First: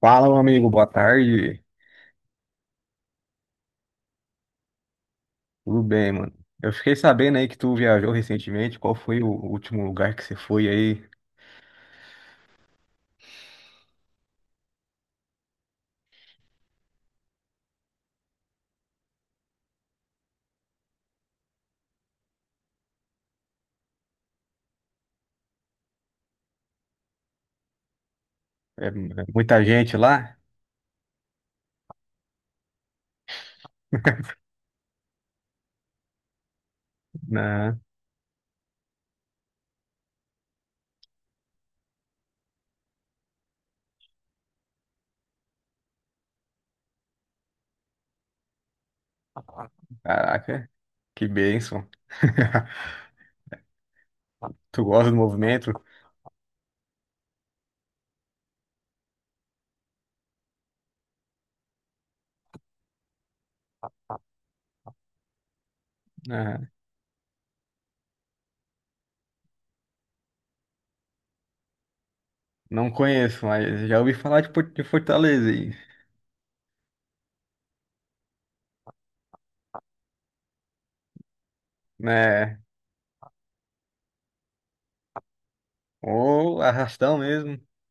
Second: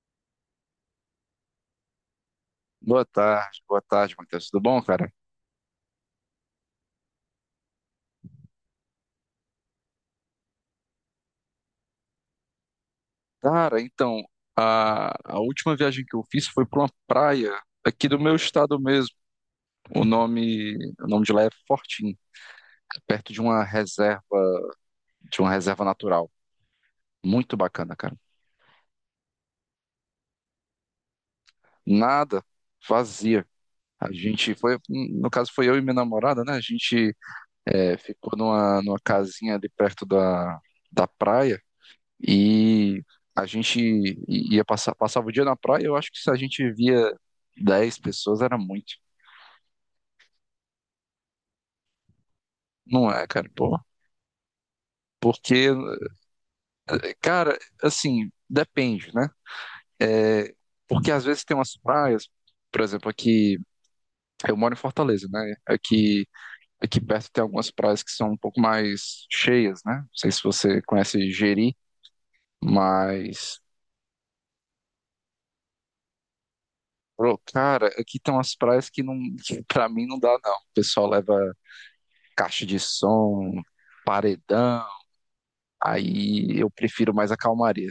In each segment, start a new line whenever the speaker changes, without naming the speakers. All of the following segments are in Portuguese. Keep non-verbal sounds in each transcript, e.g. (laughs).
Fala, meu amigo, boa tarde.
Boa tarde, Matheus. Tudo bom, cara?
Tudo bem, mano? Eu fiquei sabendo aí que tu viajou recentemente. Qual foi o último lugar que você foi aí?
Cara, então, a última viagem que eu fiz foi para uma praia aqui do meu estado mesmo. O nome de lá é Fortim, perto de uma reserva natural. Muito bacana, cara.
É muita gente lá?
Nada, vazia. A
(laughs)
gente foi, no caso foi eu e minha namorada, né? A gente
Não.
é, ficou numa casinha ali perto da, da praia. E a gente passava o dia na praia, eu acho que se a gente via 10 pessoas era muito.
Caraca, que bênção. (laughs)
Não é, cara, pô.
Tu gosta do movimento?
Porque, cara, assim, depende, né? É, porque às vezes tem umas praias, por exemplo, aqui, eu moro em Fortaleza, né? Aqui,
Ah.
aqui perto tem algumas praias que são um pouco mais cheias, né? Não sei se você conhece Jeri,
Não conheço,
mas,
mas já ouvi falar de Fortaleza aí,
pô, cara, aqui tem umas praias que não, (laughs) que pra mim não dá, não. O pessoal leva
né?
caixa de som, paredão, aí
Ou
eu prefiro
arrastão
mais a
mesmo.
calmaria.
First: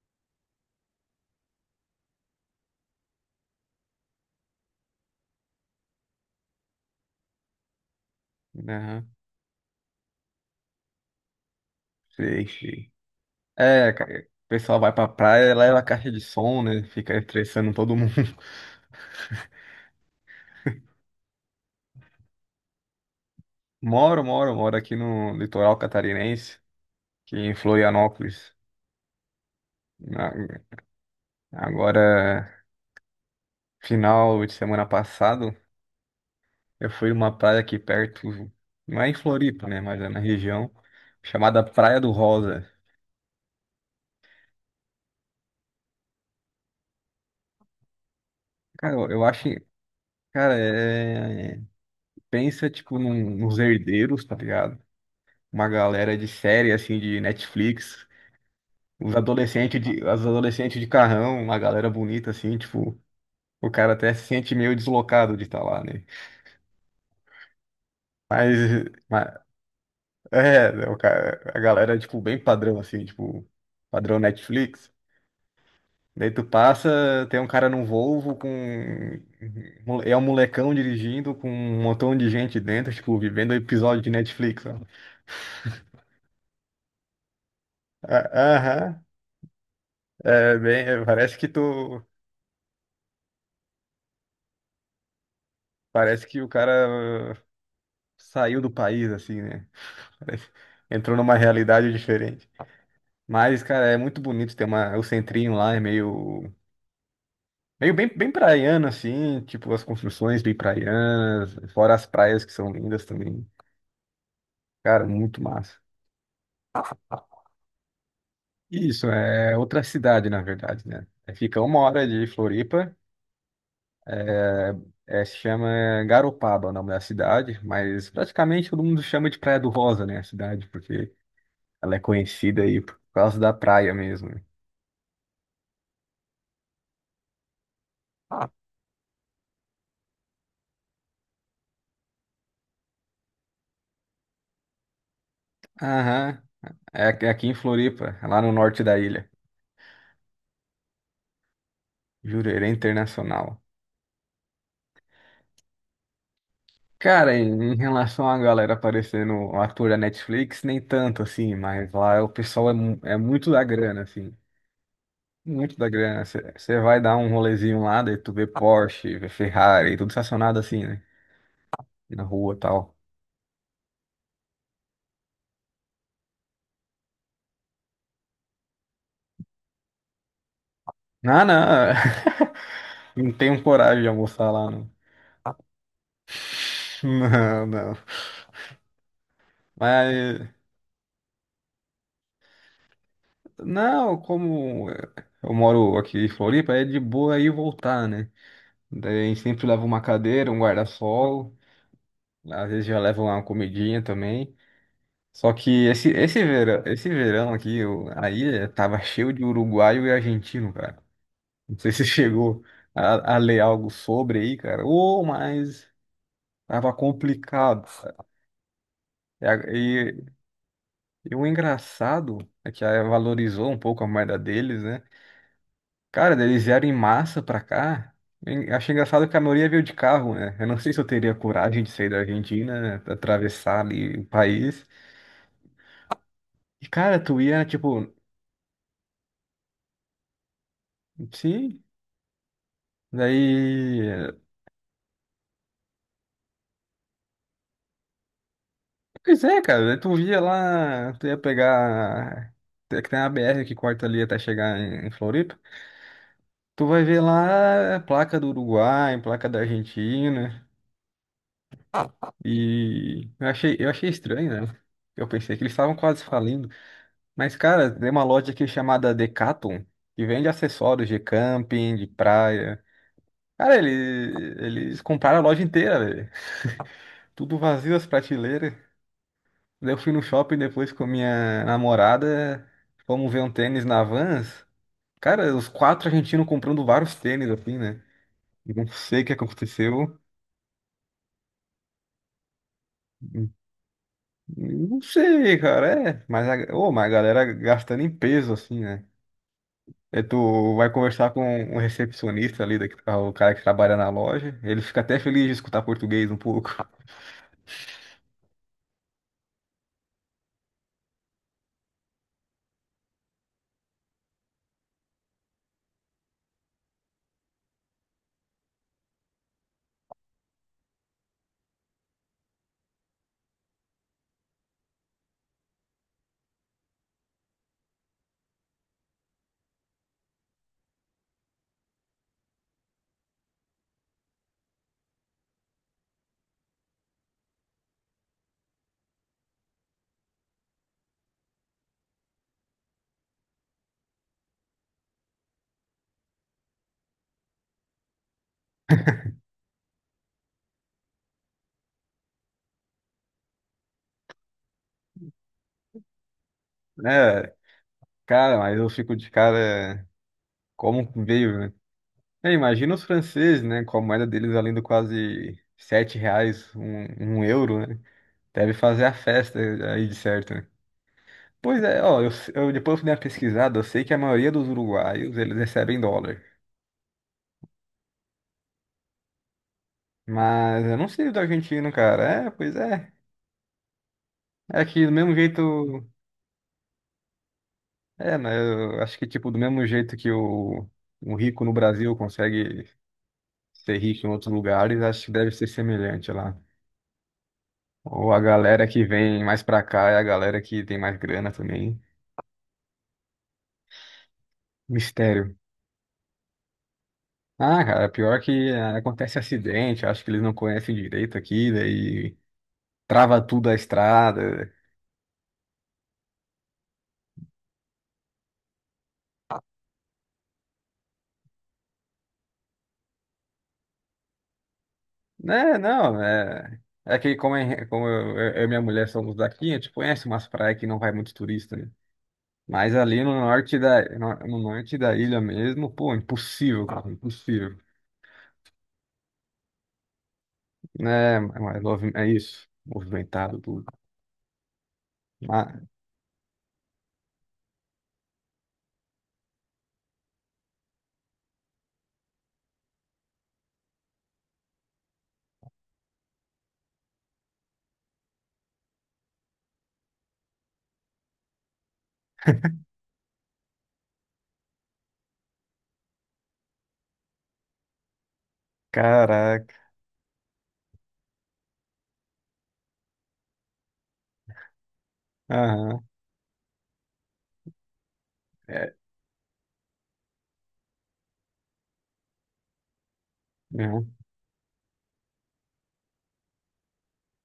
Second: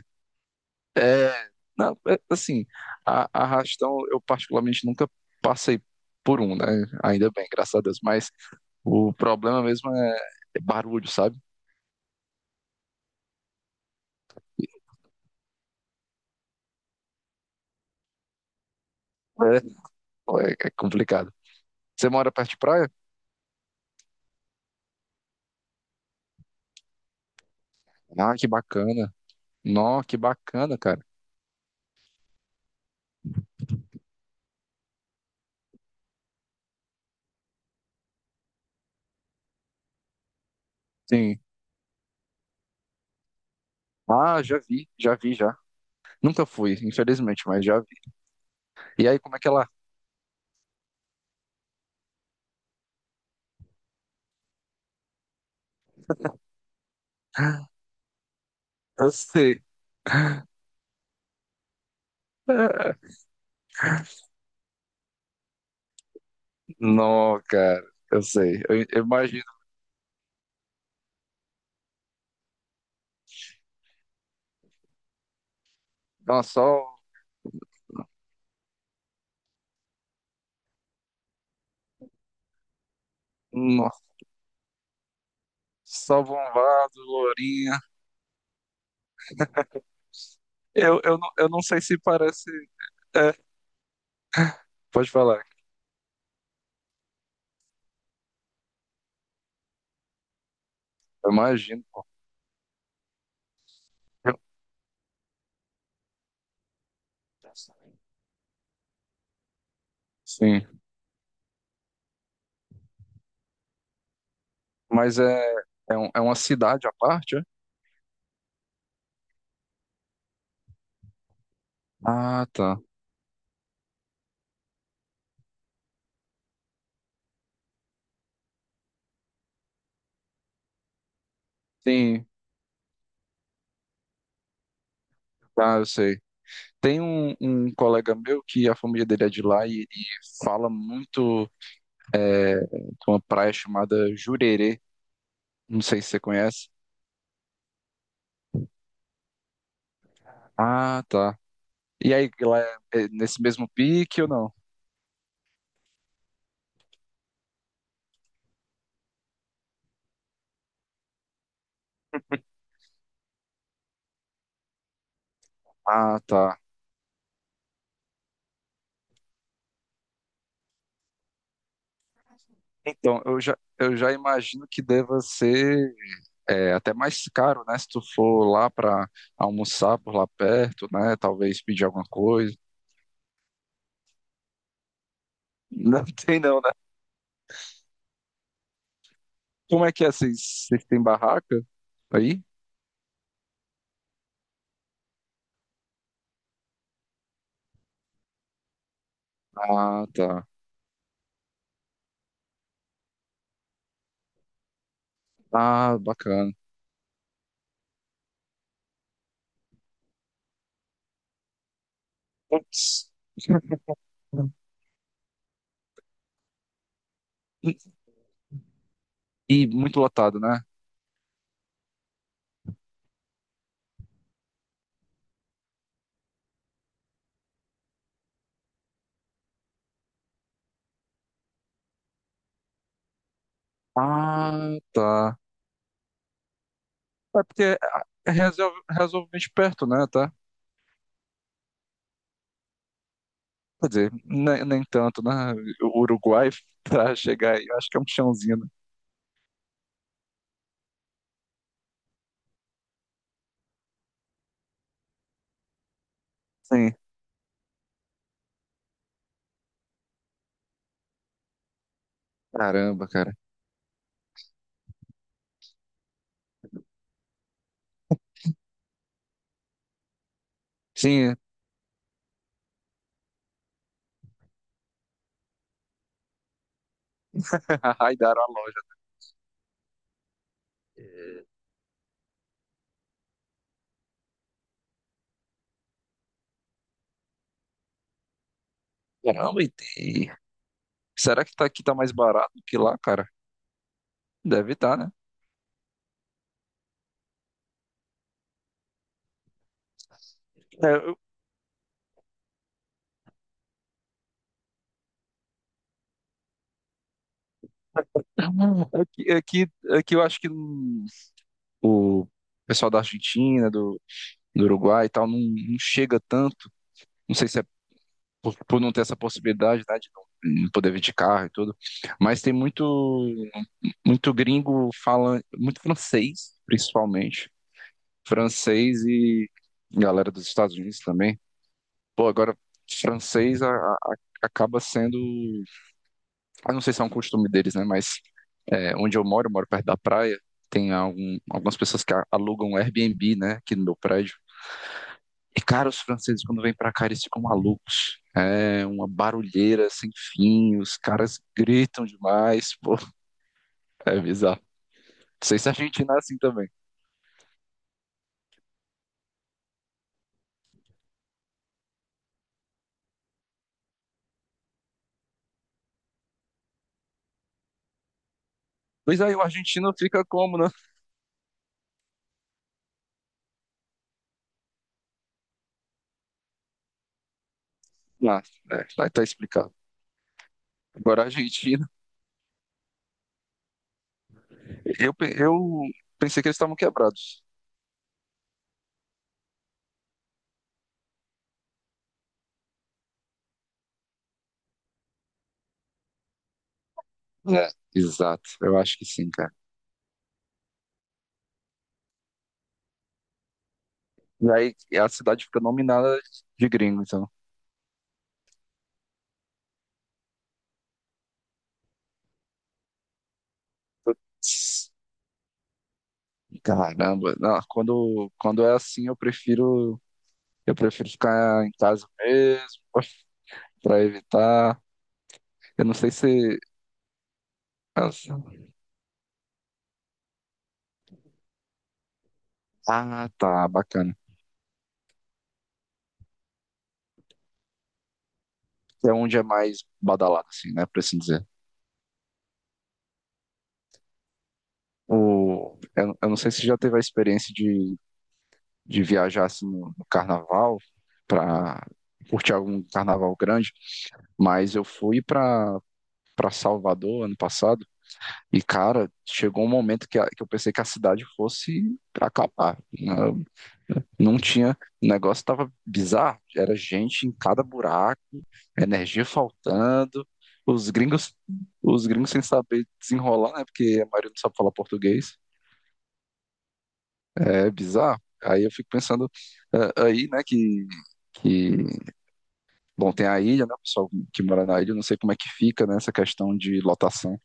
É, não, é, assim, a arrastão eu particularmente nunca passei por um, né? Ainda bem, graças a Deus, mas
Aham.
o problema mesmo é, é barulho, sabe?
Sei, sei. É, cara, o pessoal vai pra praia, leva a caixa de som, né? Fica estressando todo (laughs) mundo.
É, é complicado. Você mora perto de praia?
Moro, moro, moro aqui no litoral catarinense, aqui em
Ah, que
Florianópolis.
bacana. Nó, que
Na-
bacana, cara.
Agora, final de semana passado, eu fui numa praia aqui perto, não é em Floripa, né, mas é na região,
Sim.
chamada Praia do Rosa.
Ah, já vi, já vi, já. Nunca fui, infelizmente, mas já vi.
Cara,
E
eu,
aí,
eu
como é que
acho,
é lá?
cara, pensa, tipo, nos herdeiros, tá ligado? Uma galera de série, assim, de Netflix,
Eu
os
sei.
adolescentes de, as adolescentes de carrão, uma galera bonita, assim, tipo,
(laughs)
o cara até se sente meio deslocado de estar lá, né?
Não, cara, eu
Mas,
sei. Eu
mas
imagino.
o cara, a galera, tipo, bem padrão, assim, tipo, padrão Netflix. Daí tu
Nossa, só,
passa, tem um cara num Volvo com. É um molecão dirigindo com um montão de gente dentro, tipo, vivendo episódio
nossa,
de Netflix, ó.
só bombado, lourinha.
Ah. Aham. É, bem,
Eu,
é,
eu, não,
parece que
eu não sei se
tu.
parece. É, pode falar.
Parece que o cara saiu do país, assim, né? Parece- Entrou
Eu
numa
imagino,
realidade
pô.
diferente. Mas, cara, é muito
Eu-
bonito, tem uma, o centrinho lá é meio. Meio bem, bem praiano, assim, tipo, as construções bem
Sim.
praianas, fora as praias que são lindas também. Cara,
Mas
muito
é,
massa.
é, é uma cidade à parte, é?
Isso, é outra cidade, na verdade, né? É, fica uma hora de
Ah, tá.
Floripa, é, é, se chama Garopaba, o nome da cidade, mas praticamente todo mundo chama de Praia do Rosa, né, a cidade, porque ela é
Sim,
conhecida aí por causa da praia mesmo, né?
tá, eu sei. Tem um colega meu
Ah.
que a família dele é de lá e ele fala muito de uma praia chamada Jurerê. Não sei se você
Aham,
conhece.
é aqui em Floripa, é lá no norte da ilha.
Ah, tá. E aí, ela
Jurerê
é nesse
Internacional.
mesmo pique ou não?
Cara, em em relação à galera aparecendo um ator da Netflix, nem tanto assim, mas lá o pessoal é, é muito da grana, assim. Muito da
Ah,
grana.
tá.
Você vai dar um rolezinho lá, daí tu vê Porsche, vê Ferrari, tudo estacionado assim, né? Na rua e tal.
Então, eu já imagino que deva ser é, até mais caro, né? Se tu for lá para almoçar por lá perto, né?
Não,
Talvez pedir
não.
alguma coisa.
(laughs) Não tenho coragem de almoçar lá, não.
Não (laughs) tem não, né?
Não, não.
Como é que é?
Mas,
Vocês têm barraca aí?
não, como eu moro aqui em Floripa, é de boa ir e voltar, né? Daí a gente sempre leva uma
Ah, tá.
cadeira, um guarda-sol. Às vezes já levam lá uma comidinha também. Só que
Ah, bacana.
esse verão aqui, eu, tava cheio de uruguaio e argentino, cara. Não sei se (laughs) chegou
Putz.
a ler algo
(laughs)
sobre aí, cara. Ô, mas tava complicado, cara. E, a-
E muito
e-
lotado, né?
e o engraçado é que aí valorizou um pouco a moeda deles, né? Cara, eles vieram em massa pra cá. E achei engraçado que a maioria veio de carro, né? Eu não sei se eu teria coragem de sair da Argentina, né? Pra atravessar ali o
Ah,
país.
tá.
E, cara, tu
É
ia,
porque
tipo,
é razoavelmente perto, né? Tá?
sim,
Quer
daí.
dizer, nem tanto, né? O Uruguai (laughs) pra chegar aí, eu acho que é um chãozinho, né?
Pois é, cara, daí tu via lá, tu ia pegar. É que tem uma BR que corta ali até chegar em em Floripa. Tu
Sim.
vai ver lá placa do Uruguai, placa da Argentina.
Caramba,
E
cara.
eu achei estranho, né? Eu pensei que eles estavam quase falindo. Mas, cara, tem uma loja aqui chamada Decathlon, que vende acessórios de
Sim,
camping, de praia. Cara, eles compraram a loja inteira, velho. Tudo vazio
(laughs)
as
raidaram a
prateleiras.
loja.
Daí eu fui no shopping depois com minha namorada, fomos ver um tênis na Vans. Cara, os quatro argentinos comprando vários tênis, assim, né? Não sei o que
Caramba, e
aconteceu.
tem- Será que tá, aqui tá mais barato que lá, cara? Deve estar,
Não
né?
sei, cara, é. Mas a galera gastando em peso, assim, né? Aí tu vai
É,
conversar com um recepcionista ali, daqui, ah, o cara que trabalha na loja. Ele fica até feliz de escutar português um pouco. (laughs)
aqui, aqui eu acho que o pessoal da Argentina, do, do Uruguai e tal, não, não chega tanto. Não sei se é por não ter essa possibilidade, né, de não poder vir de carro e tudo. Mas tem muito, muito gringo, fala muito francês, principalmente. Francês e galera dos Estados Unidos também. Pô, agora, francês acaba sendo. Eu não sei se é um costume deles, né? Mas é, onde eu moro perto da praia, tem algumas pessoas que alugam um Airbnb, né? Aqui no meu prédio. E, cara, os franceses, quando vêm pra cá, eles ficam malucos. É uma barulheira sem fim, os caras gritam demais, pô, é bizarro. Não sei se a Argentina é assim também.
Né? Cara, mas eu fico de cara como veio, né? É, imagina os franceses, né? Com a moeda deles valendo quase sete reais, um euro, né? Deve fazer a
Pois aí, o
festa
argentino
aí de
fica
certo,
como,
né?
né?
Pois é, ó, eu depois fui dar uma pesquisada, eu sei que a maioria dos uruguaios, eles recebem dólar.
Ah, é, vai tá explicado.
Mas eu não
Agora, a
sei do
Argentina,
argentino, cara. É, pois é. É que do mesmo
eu
jeito...
pensei que eles estavam quebrados.
É, né? Eu acho que, tipo, do mesmo jeito que um rico no Brasil consegue ser rico em outros lugares, acho que deve ser semelhante lá.
É.
Ou a
Exato, eu
galera
acho
que
que sim,
vem
cara.
mais pra cá é a galera que tem mais grana também.
E aí, a cidade
Mistério.
fica nominada de gringo, então.
Ah, cara, pior que acontece acidente, acho que eles não conhecem direito aqui, daí trava tudo a estrada.
Caramba, não, quando é assim, eu prefiro ficar em casa mesmo, (laughs) pra evitar.
Né,
Eu não sei
não,
se.
é. É que como, é, como eu e minha mulher somos daqui, a gente conhece umas praias que não vai muito turista, né? Mas ali
Ah, tá, bacana.
no, no norte da ilha mesmo, pô, impossível, cara, impossível.
É onde é mais badalado, assim, né, pra assim
Né,
dizer.
mas é isso, movimentado tudo. Ah,
O, eu não sei se já teve a experiência de viajar assim, no, no carnaval para curtir algum carnaval grande, mas eu fui para para Salvador ano passado e cara, chegou um momento que, que eu pensei que a cidade fosse acabar. Não, não tinha, o negócio tava bizarro, era gente em cada buraco, energia
caraca.
faltando, os gringos, os gringos sem saber desenrolar, né? Porque a maioria não sabe falar português.
Aham.
É bizarro. Aí eu fico
É,
pensando aí, né, que bom, tem a ilha, né? O
né?
pessoal que mora na ilha, eu não sei como é que fica, né? Essa questão de lotação.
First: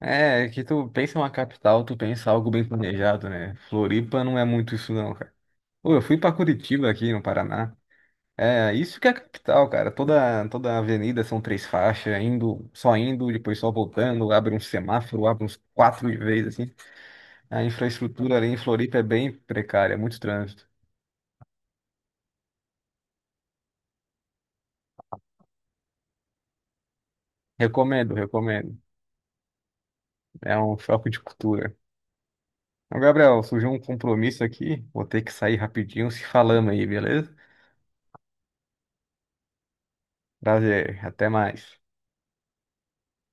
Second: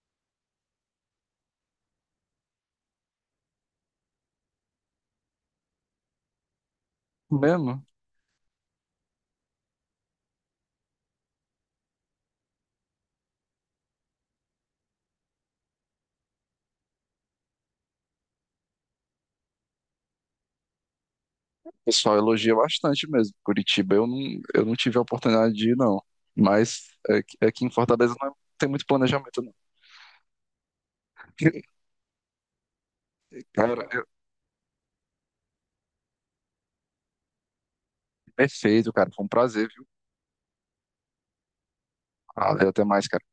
É, que tu pensa em uma capital, tu pensa algo bem planejado, né? Floripa não é muito isso não, cara. Pô, eu fui pra Curitiba aqui no
Mesmo,
Paraná.
o
É, isso que é a capital, cara. Toda a avenida são três faixas, indo, só indo, depois só voltando, abre um semáforo, abre uns quatro de vez assim. A infraestrutura ali em Floripa é bem precária, é muito trânsito.
pessoal elogia bastante mesmo. Curitiba, eu não tive a oportunidade de ir, não. Mas aqui, aqui em
Recomendo,
Fortaleza não é, tem
recomendo.
muito planejamento, não.
É um choque de cultura.
(laughs)
Então, Gabriel, surgiu um
Cara,
compromisso aqui, vou ter que sair rapidinho, se falamos aí, beleza?
perfeito, cara. Foi um prazer, viu?
Prazer, até mais.
Valeu, até mais, cara.